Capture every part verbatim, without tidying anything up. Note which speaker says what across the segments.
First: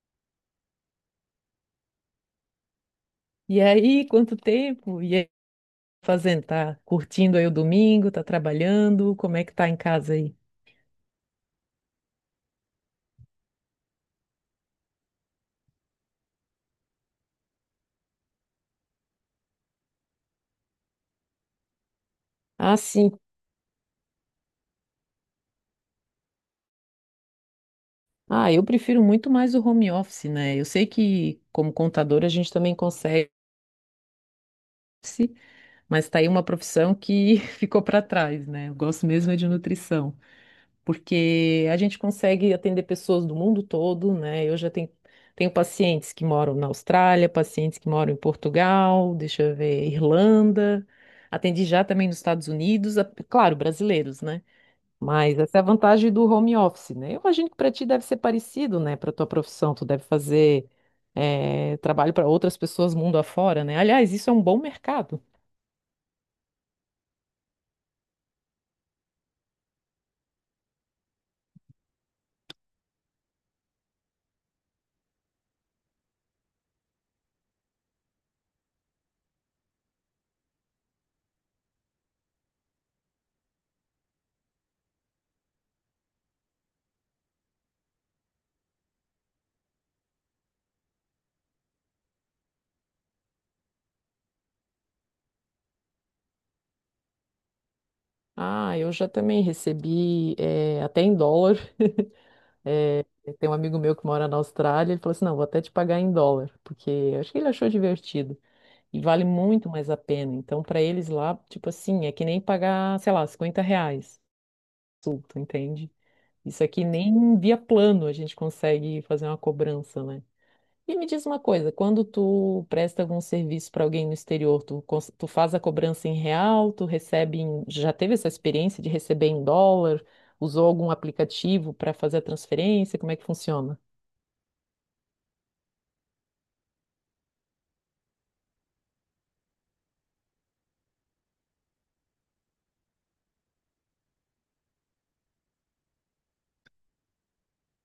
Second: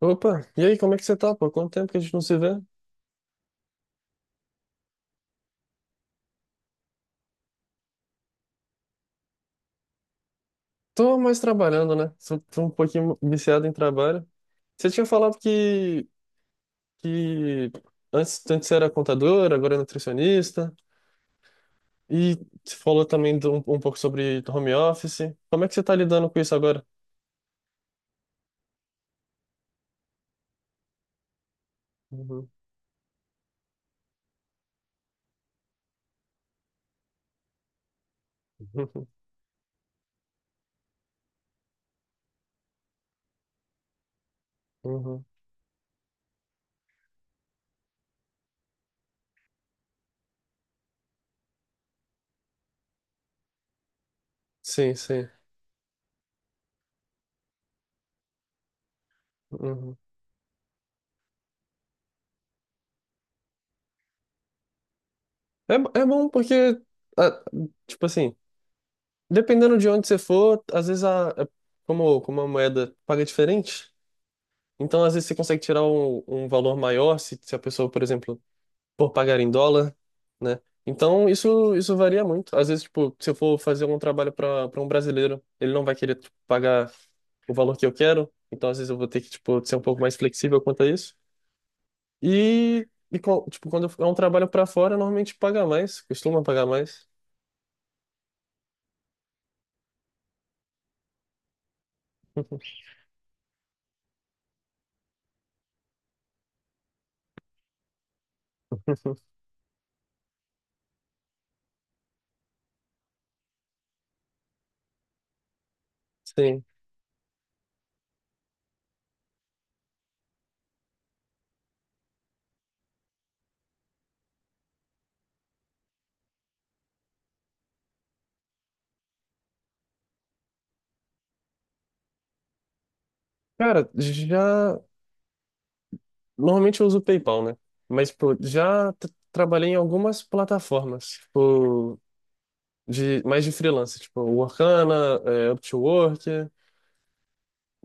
Speaker 1: Opa, e aí, como é que você tá, pô? Quanto tempo que a gente não se vê?
Speaker 2: E aí, quanto tempo? E aí, fazendo? Tá curtindo aí o domingo? Tá trabalhando? Como é que tá em casa aí?
Speaker 1: Tô mais trabalhando, né? Sou- Tô um pouquinho viciado em trabalho. Você tinha falado que, que antes, antes você era contador, agora é nutricionista, e você
Speaker 2: Ah,
Speaker 1: falou
Speaker 2: sim.
Speaker 1: também de um, um pouco sobre home office. Como é que você tá lidando com isso agora?
Speaker 2: Ah, eu prefiro muito mais o home office, né? Eu sei que como contador a
Speaker 1: Uhum.
Speaker 2: gente também consegue, mas tá aí uma profissão que ficou para trás, né? Eu gosto mesmo é de nutrição. porque a gente consegue atender pessoas do mundo todo, né? Eu já tenho,
Speaker 1: Uhum, uhum.
Speaker 2: tenho pacientes que moram na Austrália, pacientes que moram em Portugal, deixa eu ver, Irlanda. Atendi já também nos Estados Unidos, a- claro, brasileiros, né?
Speaker 1: Sim, sim.
Speaker 2: Mas essa é a vantagem do home office, né? Eu imagino que para ti deve ser parecido, né? Para tua profissão, tu
Speaker 1: Uhum.
Speaker 2: deve fazer eh, trabalho para outras pessoas mundo afora, né? Aliás, isso é um bom mercado.
Speaker 1: É, bo- é bom porque, ah, tipo assim, dependendo de onde você for, às vezes a, a- como, como a moeda paga diferente, então, às vezes, você consegue tirar um, um valor maior se, se a pessoa, por exemplo, for pagar em dólar, né? Então, isso, isso varia muito. Às vezes, tipo, se eu for fazer um trabalho para para um brasileiro, ele não vai querer tipo, pagar o valor que eu quero. Então, às vezes, eu vou ter que, tipo, ser um pouco mais flexível quanto a isso. E, e co- tipo, quando é um trabalho para fora, normalmente paga mais, costuma pagar mais.
Speaker 2: Ah, eu já também recebi eh, até em dólar. É, Tem um amigo meu que mora na Austrália, ele falou assim: não, vou até te pagar em dólar, porque eu acho que ele achou divertido. E vale muito mais a pena. Então, para eles lá, tipo assim, é que nem pagar, sei lá, cinquenta reais. Sulto, entende? Isso
Speaker 1: Sim.
Speaker 2: aqui nem via plano a gente consegue fazer uma cobrança, né? E me diz uma coisa: quando tu presta algum serviço para alguém no exterior, tu, cons- tu faz a cobrança em real, tu recebe em... Já teve essa experiência de receber em dólar? Usou algum aplicativo para fazer a transferência? Como é que funciona?
Speaker 1: Cara, já. Normalmente eu uso o PayPal, né? Mas, pô, já tra- trabalhei em algumas plataformas. Tipo. De mais de freelancer tipo Workana, é, Upwork.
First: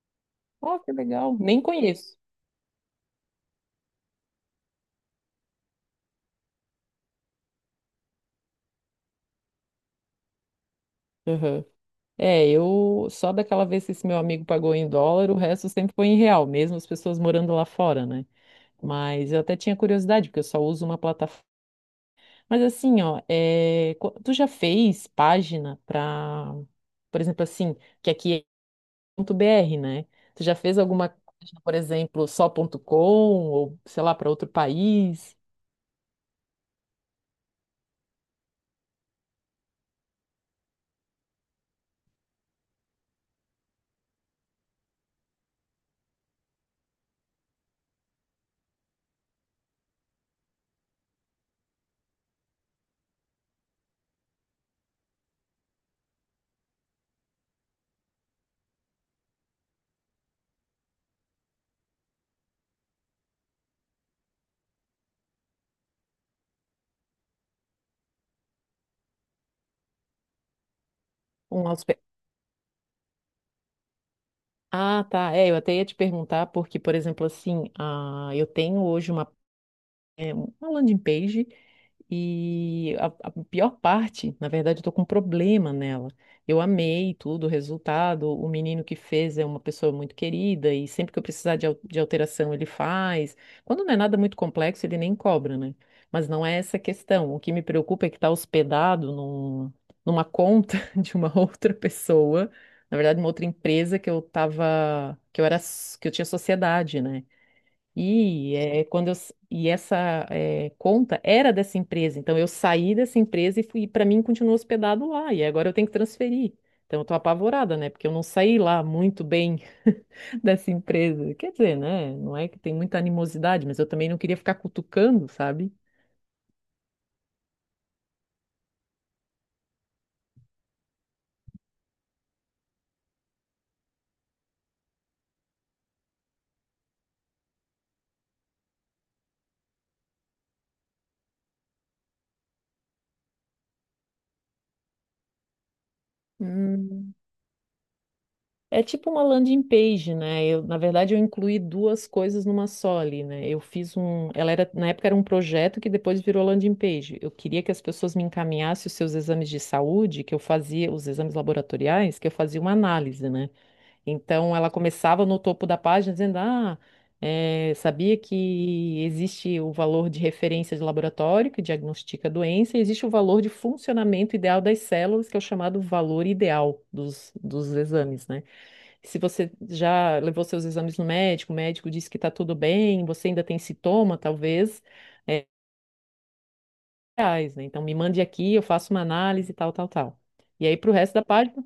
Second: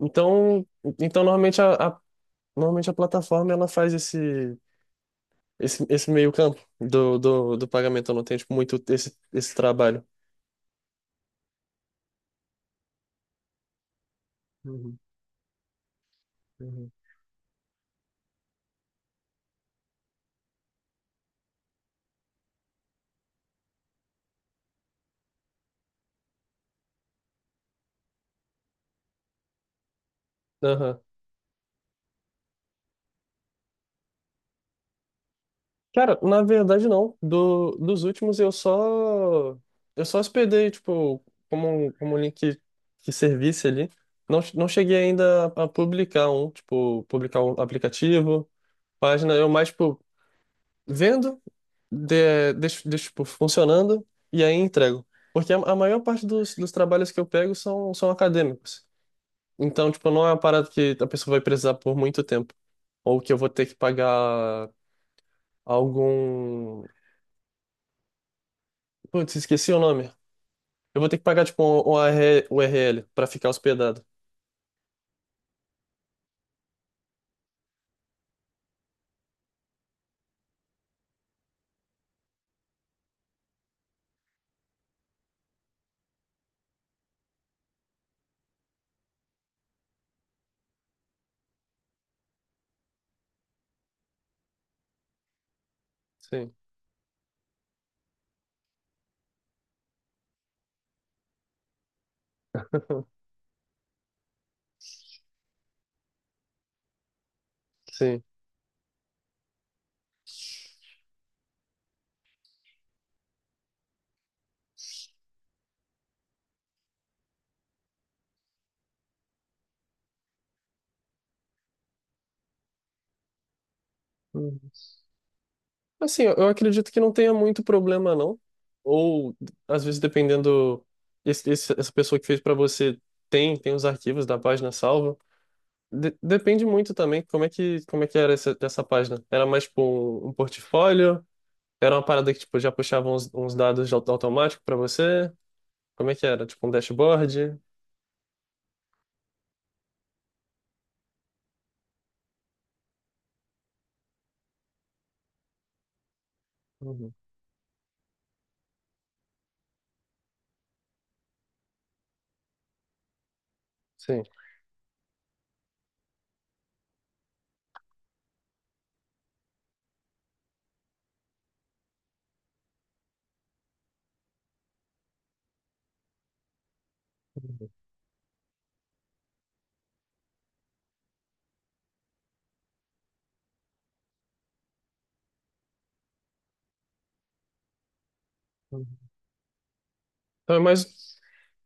Speaker 1: Então,
Speaker 2: Oh, que
Speaker 1: então
Speaker 2: legal.
Speaker 1: normalmente
Speaker 2: Nem
Speaker 1: a, a-
Speaker 2: conheço.
Speaker 1: normalmente a plataforma ela faz esse esse, esse meio campo do, do, do pagamento, eu não tenho tipo, muito esse, esse trabalho.
Speaker 2: Aham. É, eu só daquela vez que esse meu amigo pagou em
Speaker 1: Uhum,
Speaker 2: dólar, o resto sempre foi em real, mesmo as
Speaker 1: uhum.
Speaker 2: pessoas morando lá fora, né? Mas eu até tinha curiosidade, porque eu só uso uma plataforma. Mas assim, ó, é, co- tu já fez página pra, por exemplo, assim, que aqui é ponto .br, né? Tu já fez
Speaker 1: Aham.
Speaker 2: alguma página, por exemplo, só ponto com, ou sei lá, para outro país?
Speaker 1: Cara, na verdade não. Do, dos últimos eu só eu só hospedei, tipo, como um, como um link que servisse ali. Não, não cheguei ainda a, a publicar um, tipo, publicar um aplicativo, página, eu mais, tipo, vendo de, deixo, deixo, tipo, funcionando e aí entrego. Porque a, a maior parte dos, dos trabalhos que eu pego são, são acadêmicos. Então, tipo, não é uma parada que a pessoa vai precisar por muito tempo. Ou que eu vou ter que pagar algum. Putz, esqueci o nome. Eu vou ter que pagar, tipo,
Speaker 2: Um
Speaker 1: um, um
Speaker 2: hospe-
Speaker 1: r U R l para ficar hospedado.
Speaker 2: Ah, tá. É, eu até ia te perguntar, porque, por exemplo, assim, ah, eu tenho hoje uma é, uma landing page e a, a pior parte, na verdade, eu tô com um problema nela. Eu amei tudo, o resultado, o menino que fez é uma pessoa muito querida e sempre que eu precisar de, al- de alteração ele faz. Quando não é nada muito complexo, ele nem cobra, né? Mas não
Speaker 1: Sim.
Speaker 2: é essa a questão. O que me preocupa é que está hospedado num- numa conta de uma outra pessoa, na verdade, uma outra empresa que eu tava, que eu era, s- que eu tinha sociedade, né?
Speaker 1: Sim.
Speaker 2: E é, quando eu, s- e essa é, conta era dessa empresa, então eu saí dessa empresa e fui, para mim continuou hospedado lá, e agora eu tenho que transferir. Então eu tô apavorada, né? Porque eu não saí lá muito bem dessa empresa. Quer dizer, né? Não é que tem muita animosidade, mas eu também não queria ficar
Speaker 1: Uhum.
Speaker 2: cutucando, sabe?
Speaker 1: Assim, eu eu acredito que não tenha muito problema, não. Ou, às vezes, dependendo, esse, esse- essa pessoa que fez para você tem, tem os arquivos da página salva. de- depende muito também como é que, como é que era essa, essa página. Era mais tipo um, um portfólio? Era uma parada que tipo, já puxava uns, uns dados de auto- automático para você? Como é que era? Tipo um
Speaker 2: Hum.
Speaker 1: dashboard?
Speaker 2: É tipo uma landing page, né? Eu, na verdade, eu incluí duas coisas numa só ali, né? Eu fiz um, ela era, na época era um projeto que depois virou landing
Speaker 1: Uhum.
Speaker 2: page. Eu queria que as pessoas me encaminhassem os seus exames de saúde, que eu fazia os exames laboratoriais, que eu fazia uma análise, né?
Speaker 1: Sim.
Speaker 2: Então ela começava no topo da página dizendo: "Ah, eh, sabia que existe o valor de referência de laboratório que diagnostica a doença, e existe o valor de funcionamento ideal das células, que é o chamado valor ideal dos,
Speaker 1: Uhum.
Speaker 2: dos exames, né? Se você já levou seus exames no médico, o médico disse que está tudo bem, você ainda tem sintoma, talvez, é, reais, né? Então me mande aqui, eu faço
Speaker 1: Uhum.
Speaker 2: uma análise, tal, tal, tal.
Speaker 1: Então é
Speaker 2: E aí, para o resto
Speaker 1: mais,
Speaker 2: da página,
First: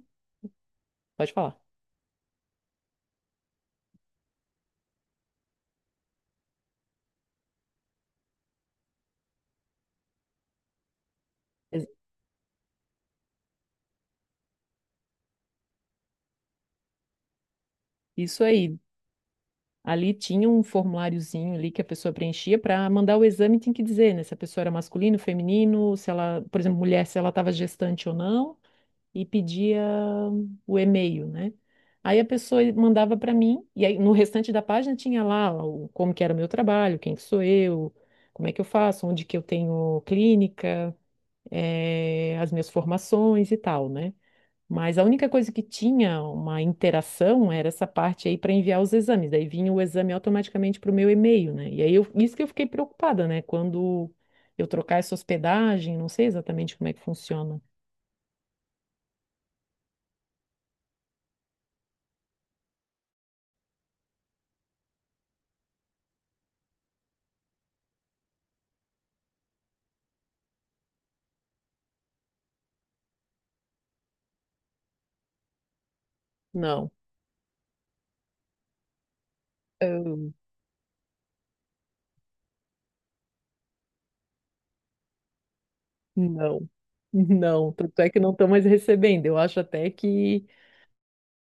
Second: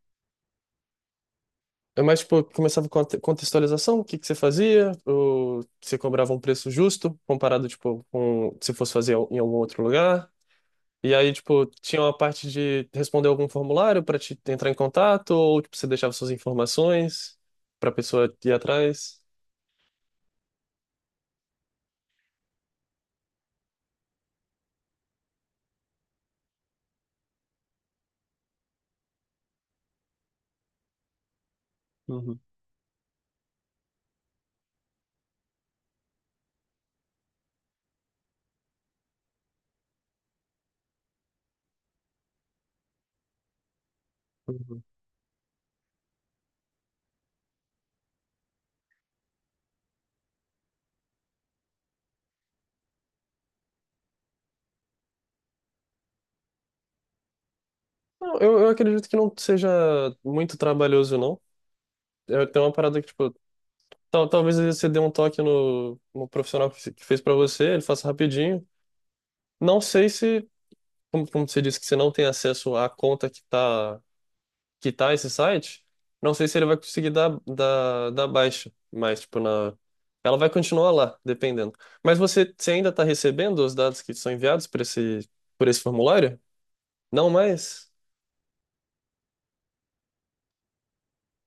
Speaker 2: pode falar.
Speaker 1: é mais tipo, começava com a te- contextualização, o que que você fazia, ou você cobrava um preço justo comparado tipo com se fosse fazer em algum outro lugar. E aí, tipo,
Speaker 2: Ex-
Speaker 1: tinha uma parte de responder algum formulário pra te entrar em contato, ou tipo, você deixava suas informações pra pessoa
Speaker 2: Isso
Speaker 1: ir
Speaker 2: aí.
Speaker 1: atrás?
Speaker 2: Ali tinha um formuláriozinho ali que a pessoa preenchia para mandar o exame, tinha que dizer, né? Se a pessoa era masculino, feminino, se ela, por exemplo, mulher, se ela estava gestante ou não. e pedia o e-mail, né? Aí a
Speaker 1: Uhum,
Speaker 2: pessoa mandava para mim, e aí no restante da página tinha lá o, como que era o meu trabalho, quem que sou eu, como é que eu faço, onde que eu tenho clínica, eh, as minhas formações e tal, né?
Speaker 1: uhum.
Speaker 2: Mas a única coisa que tinha uma interação era essa parte aí para enviar os exames. Daí vinha o exame automaticamente para o meu e-mail, né? E aí eu, isso que eu fiquei preocupada, né? Quando eu trocar essa hospedagem, não sei exatamente como é que funciona.
Speaker 1: Não, eu, eu acredito que não seja muito trabalhoso, não. Eu tenho uma parada que, tipo, Tal, talvez você dê um toque no, no profissional que fe- que fez para você, ele faça rapidinho. Não sei se, como, como você disse que você não tem acesso à conta que tá, que tá esse site, não sei se ele vai conseguir dar, dar, dar baixa, mas tipo, na,
Speaker 2: Não.
Speaker 1: ela vai continuar lá, dependendo. Mas você, você ainda está recebendo os dados que são enviados por esse, por esse formulário?
Speaker 2: Não,
Speaker 1: Não
Speaker 2: não,
Speaker 1: mais?
Speaker 2: tanto é que não estou mais recebendo. Eu acho até que,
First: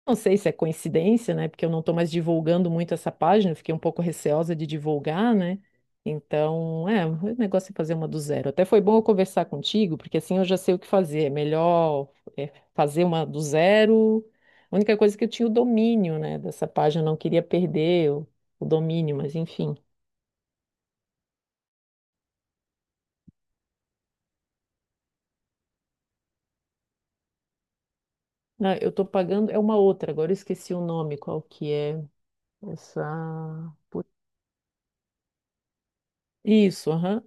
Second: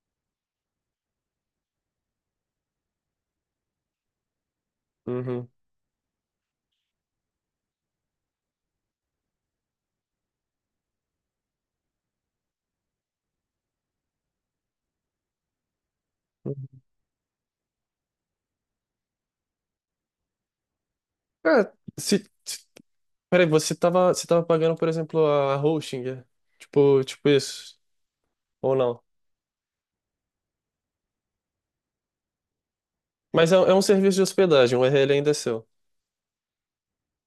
Speaker 2: não sei se é coincidência, né? Porque eu não estou mais divulgando muito essa página, eu fiquei um pouco receosa de divulgar,
Speaker 1: Uhum.
Speaker 2: né? Então, é, o negócio é fazer uma do zero. Até foi bom eu conversar contigo, porque assim eu já sei o que fazer. É melhor é, fazer uma do zero. A única coisa é que eu tinha o domínio, né, dessa página, eu não queria perder o, o domínio, mas enfim.
Speaker 1: Cara, se, se- peraí, você tava, você tava pagando, por exemplo, a hosting, é? Tipo, tipo isso, ou
Speaker 2: Ah, eu
Speaker 1: não?
Speaker 2: estou pagando, é uma outra, agora eu esqueci o nome, qual que é essa.
Speaker 1: Mas é, é um serviço de hospedagem, o U R L ainda é seu.
Speaker 2: Isso, aham.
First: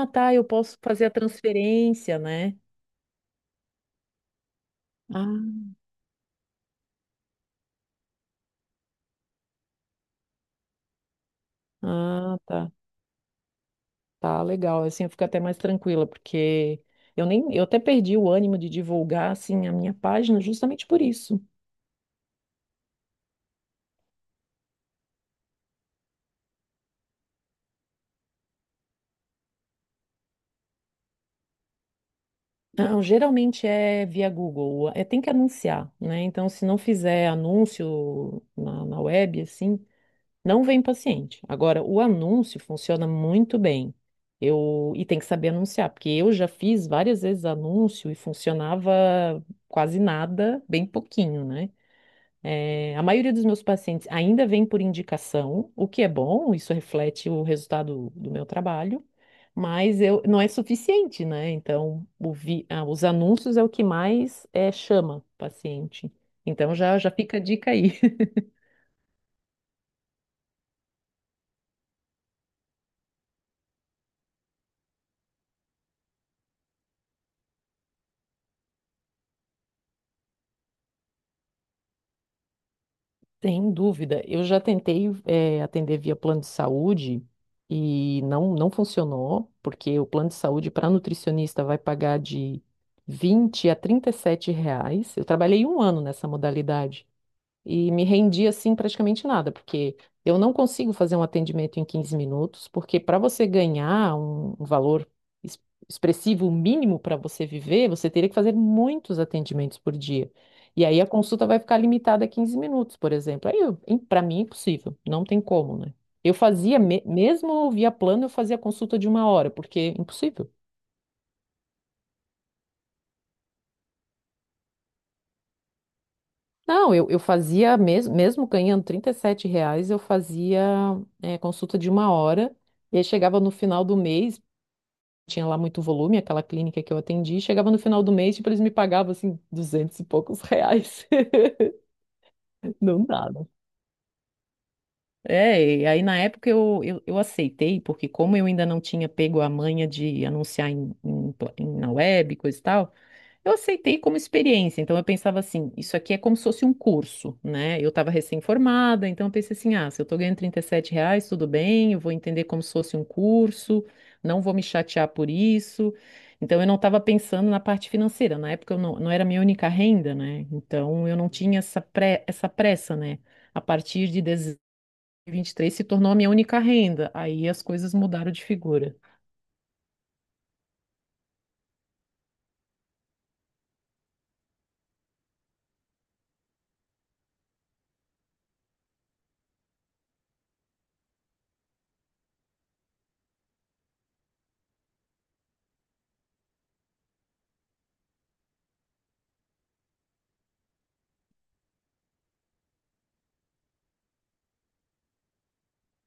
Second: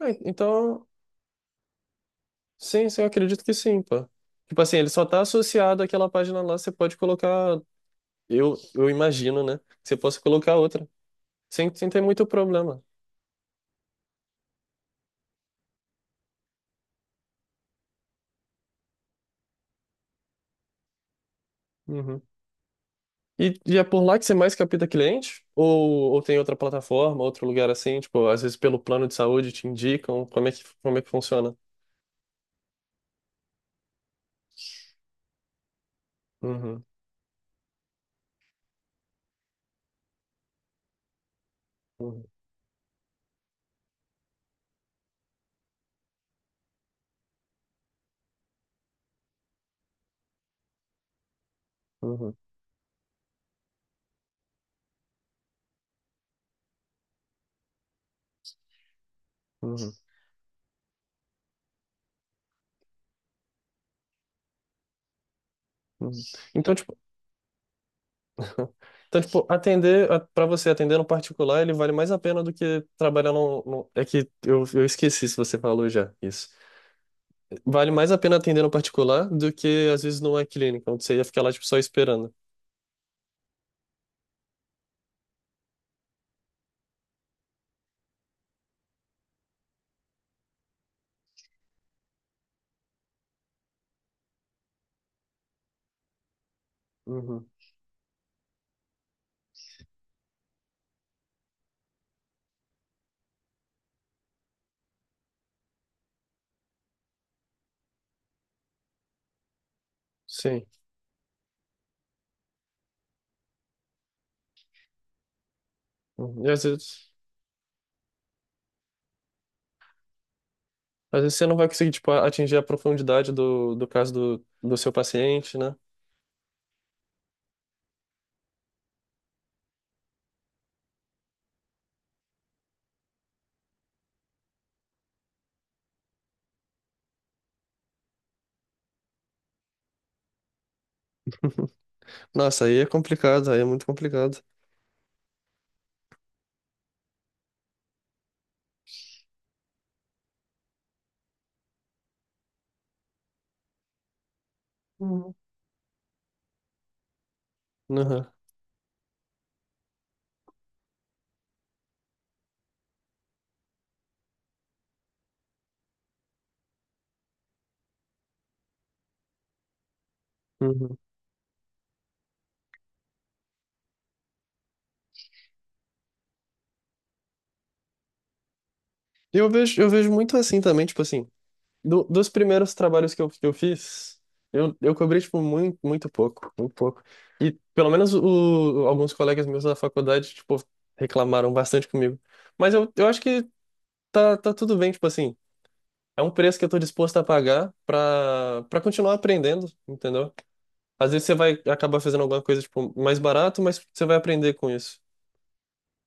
Speaker 1: É,
Speaker 2: tá, eu posso
Speaker 1: então,
Speaker 2: fazer a transferência, né?
Speaker 1: sim, sim, eu acredito que sim, pô. Tipo assim, ele só tá
Speaker 2: Ah,
Speaker 1: associado àquela página lá, você pode colocar, eu, eu imagino, né? Que você possa colocar outra, sem, sem ter muito
Speaker 2: ah, tá.
Speaker 1: problema.
Speaker 2: Tá, legal. Assim eu fico até mais tranquila, porque eu nem, eu até perdi o ânimo de divulgar, assim, a minha página justamente por isso.
Speaker 1: Uhum. E, e é por lá que você mais capta cliente? Ou, ou tem outra plataforma, outro lugar assim? Tipo, às vezes pelo plano de saúde te indicam como é que, como é que funciona?
Speaker 2: Não, geralmente é via Google, é, tem que anunciar, né? Então, se não
Speaker 1: Uhum,
Speaker 2: fizer anúncio na, na web, assim, Não vem paciente. Agora, o
Speaker 1: uhum,
Speaker 2: anúncio funciona muito bem. Eu, e tem que saber anunciar, porque eu já fiz várias vezes anúncio e funcionava quase nada, bem pouquinho, né?
Speaker 1: uhum,
Speaker 2: Eh, a maioria dos meus pacientes ainda vem por indicação, o que é bom, isso reflete o resultado do meu trabalho,
Speaker 1: uhum,
Speaker 2: mas eu, não é suficiente, né? Então, o vi- ah, os anúncios é o que mais eh, chama paciente.
Speaker 1: uhum.
Speaker 2: Então,
Speaker 1: Então, tipo,
Speaker 2: já, já fica a dica aí.
Speaker 1: então, tipo, atender, para você atender no particular, ele vale mais a pena do que trabalhar no, no- é que eu, eu esqueci se você falou já isso. Vale mais a pena atender no particular do que, às vezes, numa clínica, onde você ia ficar lá, tipo, só esperando.
Speaker 2: Sem dúvida. Eu já tentei, eh, atender via plano de saúde e não, não funcionou, porque o plano de saúde para nutricionista vai pagar de vinte a trinta e sete reais. Eu trabalhei um ano nessa modalidade
Speaker 1: Uhum.
Speaker 2: e me rendi assim praticamente nada, porque eu não consigo fazer um atendimento em quinze minutos, porque para você ganhar um, um valor es- expressivo mínimo para você viver, você teria que fazer muitos atendimentos por dia.
Speaker 1: Sim.
Speaker 2: E aí a consulta vai ficar limitada a quinze minutos, por exemplo. Aí, para mim, é impossível, não tem como, né? Eu
Speaker 1: Uhum. E às
Speaker 2: fazia, me-
Speaker 1: vezes,
Speaker 2: mesmo via plano, eu fazia consulta de uma hora, porque é impossível.
Speaker 1: às vezes você não vai conseguir, tipo, atingir a profundidade do, do caso do, do seu paciente, né?
Speaker 2: Não, eu, eu fazia, mesmo, mesmo ganhando trinta e sete reais, eu fazia eh, consulta de uma hora, e aí chegava no final do mês, tinha lá muito volume, aquela clínica que eu atendi, chegava no final do mês, tipo, eles me pagavam, assim, duzentos e poucos reais.
Speaker 1: Nossa, aí é
Speaker 2: Não dava.
Speaker 1: complicado, aí é muito complicado.
Speaker 2: É, e aí na época eu, eu, eu aceitei, porque como eu ainda não tinha pego a manha de anunciar em, em pla- em- na web, coisa e tal, Eu aceitei como experiência, então eu
Speaker 1: Uhum.
Speaker 2: pensava assim, isso aqui é como se fosse um curso, né? Eu estava
Speaker 1: Uhum.
Speaker 2: recém-formada, então eu pensei assim, ah, se eu estou ganhando trinta e sete reais, tudo bem, eu vou entender como se fosse um curso, não vou me chatear por isso. Então eu não estava pensando na parte financeira, na época eu não, não era minha única renda, né?
Speaker 1: Uhum.
Speaker 2: Então eu não tinha essa, pre- essa pressa, né? A partir de dois mil e vinte e três se tornou a minha única renda, aí as coisas mudaram de figura.
Speaker 1: E eu vejo, eu vejo muito assim também, tipo assim. Do- dos primeiros trabalhos que eu, que eu fiz, eu, eu cobri, tipo, muito, muito pouco, muito pouco. E pelo menos o, alguns colegas meus da faculdade, tipo, reclamaram bastante comigo. Mas eu, eu acho que tá, tá tudo bem, tipo assim, é um preço que eu tô disposto a pagar pra, pra continuar aprendendo, entendeu? Às vezes você vai acabar fazendo alguma coisa, tipo, mais barato, mas você vai aprender com isso.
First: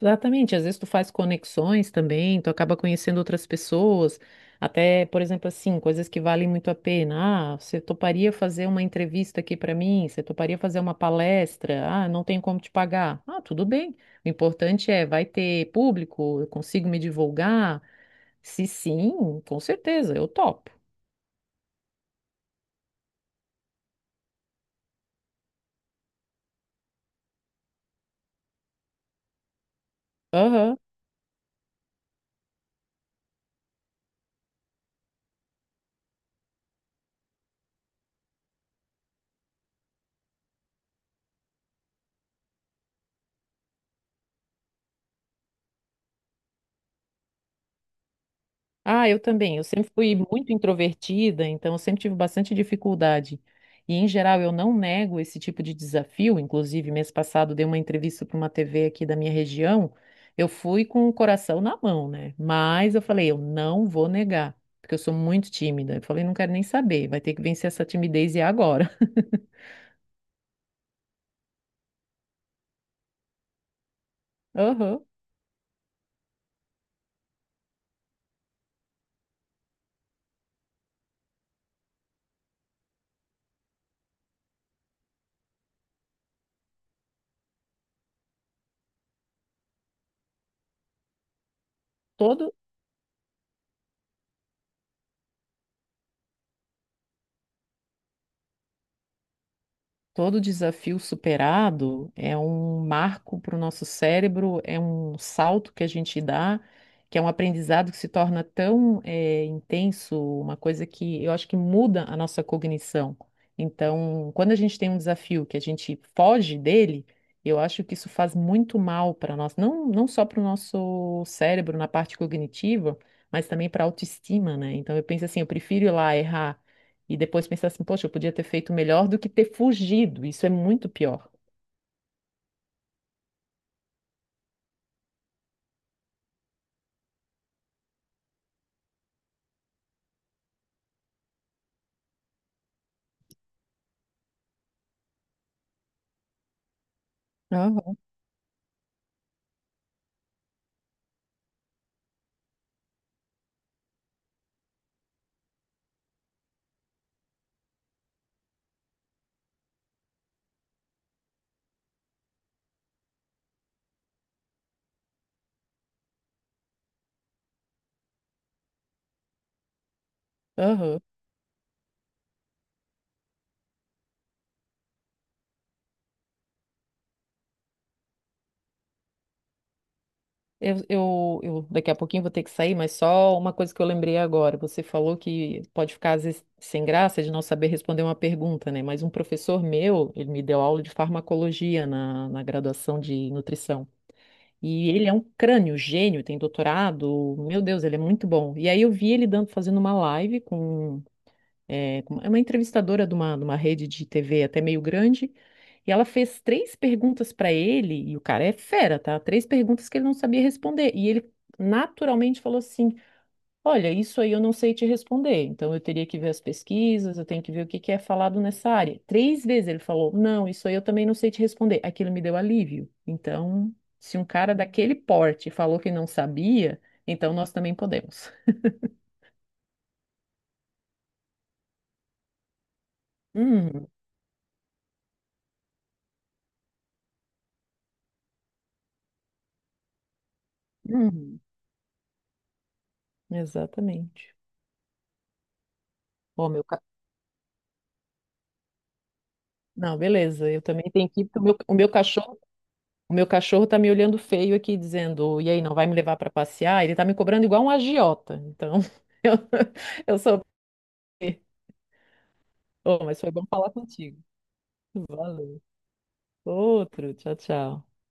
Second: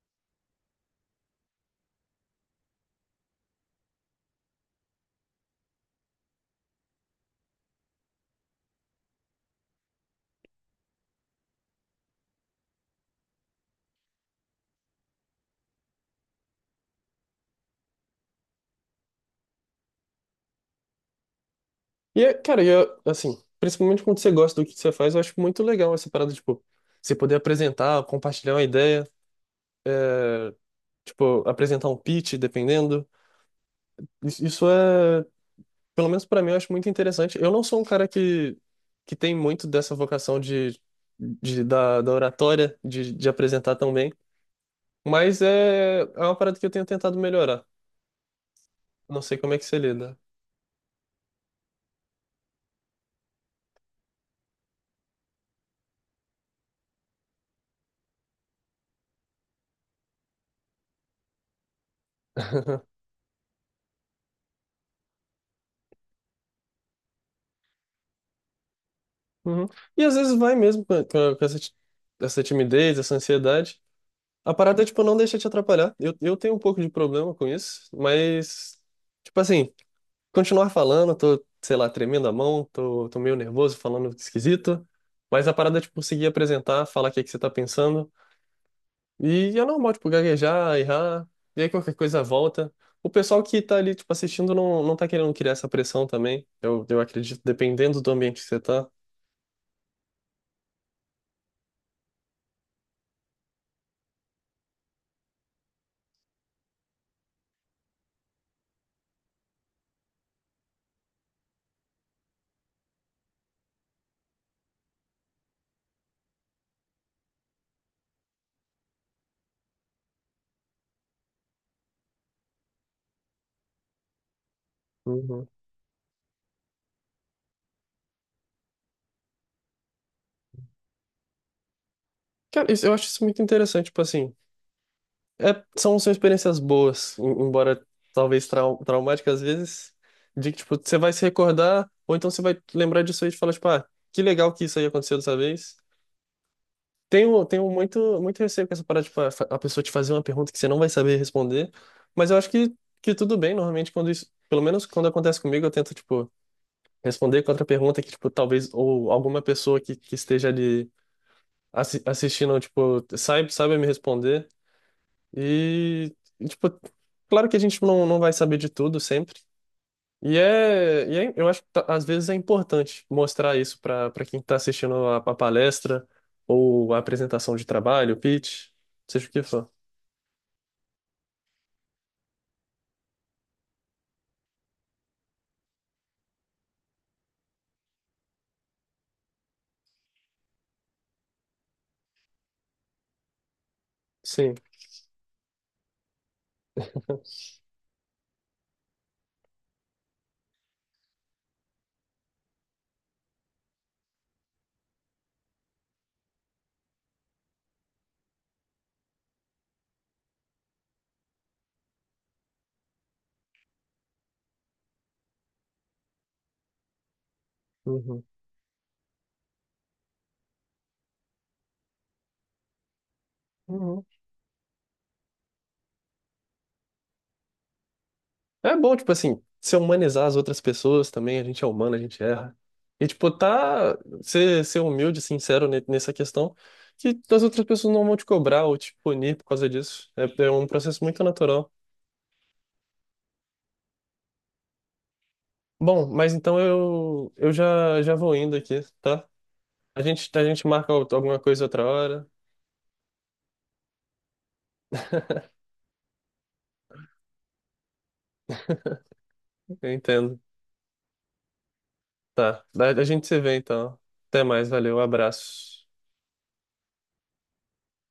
Speaker 2: Exatamente, às vezes tu faz conexões também, tu acaba conhecendo outras pessoas, até, por exemplo, assim, coisas que valem muito a pena. Ah, você toparia fazer uma entrevista aqui para mim? Você toparia fazer uma palestra? Ah, não tem como te pagar. Ah, tudo bem. O importante é, vai ter público? Eu consigo me divulgar? Se sim, com certeza, eu topo.
Speaker 1: E, é- cara, e eu, assim, principalmente quando você gosta do que você faz, eu acho muito legal essa parada, tipo, você poder apresentar, compartilhar uma ideia. É,
Speaker 2: Aham.
Speaker 1: tipo, apresentar um pitch, dependendo. Isso isso é, pelo menos pra mim, eu acho muito interessante. Eu não sou um cara que, que tem muito dessa vocação de, de da, da oratória, de, de apresentar tão bem, mas é, é uma parada que eu tenho tentado melhorar.
Speaker 2: Ah, eu
Speaker 1: Não sei como é
Speaker 2: também. Eu
Speaker 1: que você
Speaker 2: sempre fui
Speaker 1: lida.
Speaker 2: muito introvertida, então eu sempre tive bastante dificuldade. E, em geral, eu não nego esse tipo de desafio. Inclusive, mês passado, dei uma entrevista para uma T V aqui da minha região. Eu fui com o coração na mão, né? Mas eu falei, eu não vou negar, porque eu sou muito tímida. Eu falei, não quero nem saber, vai ter que vencer essa timidez e é agora.
Speaker 1: Uhum. E às vezes vai mesmo com, com- com essa, ti- essa timidez, essa ansiedade. A parada, é,
Speaker 2: Aham.
Speaker 1: tipo, não deixa te atrapalhar. Eu, eu tenho um pouco de problema com isso, mas, tipo assim. Continuar falando, tô, sei lá, tremendo a mão, tô, tô meio nervoso, falando esquisito, mas a parada é, tipo, conseguir apresentar, falar o que é que você tá pensando, e é normal, tipo, gaguejar, errar, e aí qualquer coisa
Speaker 2: Todo
Speaker 1: volta. O pessoal que tá ali, tipo, assistindo não, não tá querendo criar essa pressão também, eu, eu acredito, dependendo do ambiente que você tá.
Speaker 2: Todo desafio superado é um marco para o nosso cérebro, é um salto que a gente dá, que é um aprendizado que se torna tão eh, intenso, uma coisa que eu acho que muda a nossa cognição. Então, quando a gente tem um desafio que a gente foge dele, eu acho que isso faz muito mal para nós, não, não só para o nosso cérebro na parte cognitiva, mas também para a autoestima, né? Então, eu penso assim,
Speaker 1: Uhum.
Speaker 2: eu prefiro ir lá errar. E depois pensar assim, poxa, eu podia ter feito melhor do que ter fugido. Isso é muito pior.
Speaker 1: Cara, isso- eu acho isso muito interessante, tipo assim, é- são, são experiências boas, em- embora talvez trau, traumáticas às vezes, de que, tipo, você vai se recordar, ou então você vai lembrar disso aí e falar, tipo, ah, que legal que isso aí aconteceu dessa vez. Tenho, tenho
Speaker 2: Aham,
Speaker 1: muito, muito receio com essa parada, tipo, a, fa- a pessoa te fazer uma pergunta que você não vai saber responder, mas eu acho que, que tudo bem, normalmente, quando isso, pelo menos quando acontece comigo, eu tento, tipo, responder com outra pergunta que, tipo, talvez, ou alguma pessoa que, que esteja ali assi- assistindo, tipo, saiba, saiba me responder. E, tipo, claro que a gente não, não vai saber de tudo sempre. E
Speaker 2: aham.
Speaker 1: é, e é- eu acho que tá- às vezes é importante mostrar isso para para quem está assistindo a, a palestra ou a apresentação de trabalho, pitch, seja o que for.
Speaker 2: Eu, eu, eu daqui a pouquinho vou ter que sair, mas só uma coisa que eu lembrei agora. Você falou que pode ficar às vezes sem graça de não saber responder uma pergunta, né? Mas um professor meu, ele me deu aula de farmacologia na, na graduação de nutrição.
Speaker 1: Sim.
Speaker 2: E ele é um crânio, gênio, tem doutorado. Meu Deus, ele é muito bom. E aí eu vi ele dando, fazendo uma live com é, é uma entrevistadora de uma, de uma rede de T V até meio grande, e ela fez três perguntas para ele, e o cara é fera, tá? Três perguntas que ele não sabia responder, e ele naturalmente falou assim: Olha, isso aí eu não sei te responder, então eu teria que ver as pesquisas, eu tenho que ver o que que é
Speaker 1: Uhum.
Speaker 2: falado nessa área. Três vezes ele falou: Não, isso aí eu também não sei te responder. Aquilo me deu alívio. Então,
Speaker 1: Uhum.
Speaker 2: se um cara daquele porte falou que não sabia, então nós também podemos.
Speaker 1: É bom, tipo assim, se humanizar as outras pessoas também, a gente é humano, a gente erra. E, tipo,
Speaker 2: Uhum,
Speaker 1: tá, ser, ser humilde, sincero ne- nessa questão, que as outras pessoas não vão te cobrar ou te punir por causa disso. É, é um processo muito
Speaker 2: uhum,
Speaker 1: natural.
Speaker 2: exatamente.
Speaker 1: Bom, mas
Speaker 2: Ó,
Speaker 1: então
Speaker 2: meu
Speaker 1: eu, eu já, já vou indo aqui, tá?
Speaker 2: Não,
Speaker 1: A gente, a
Speaker 2: beleza. Eu
Speaker 1: gente
Speaker 2: também
Speaker 1: marca
Speaker 2: tenho
Speaker 1: out-
Speaker 2: que ir,
Speaker 1: alguma
Speaker 2: porque o meu,
Speaker 1: coisa
Speaker 2: o
Speaker 1: outra
Speaker 2: meu
Speaker 1: hora.
Speaker 2: cachorro, o meu cachorro tá me olhando feio aqui, dizendo, e aí, não vai me levar para passear? Ele tá me cobrando igual um agiota. Então, eu,
Speaker 1: Eu
Speaker 2: eu
Speaker 1: entendo.
Speaker 2: sou.
Speaker 1: Tá. A a
Speaker 2: Oh, mas
Speaker 1: gente
Speaker 2: foi
Speaker 1: se
Speaker 2: bom
Speaker 1: vê
Speaker 2: falar
Speaker 1: então.
Speaker 2: contigo.
Speaker 1: Até mais, valeu,
Speaker 2: Valeu.
Speaker 1: abraço.
Speaker 2: Outro, tchau, tchau.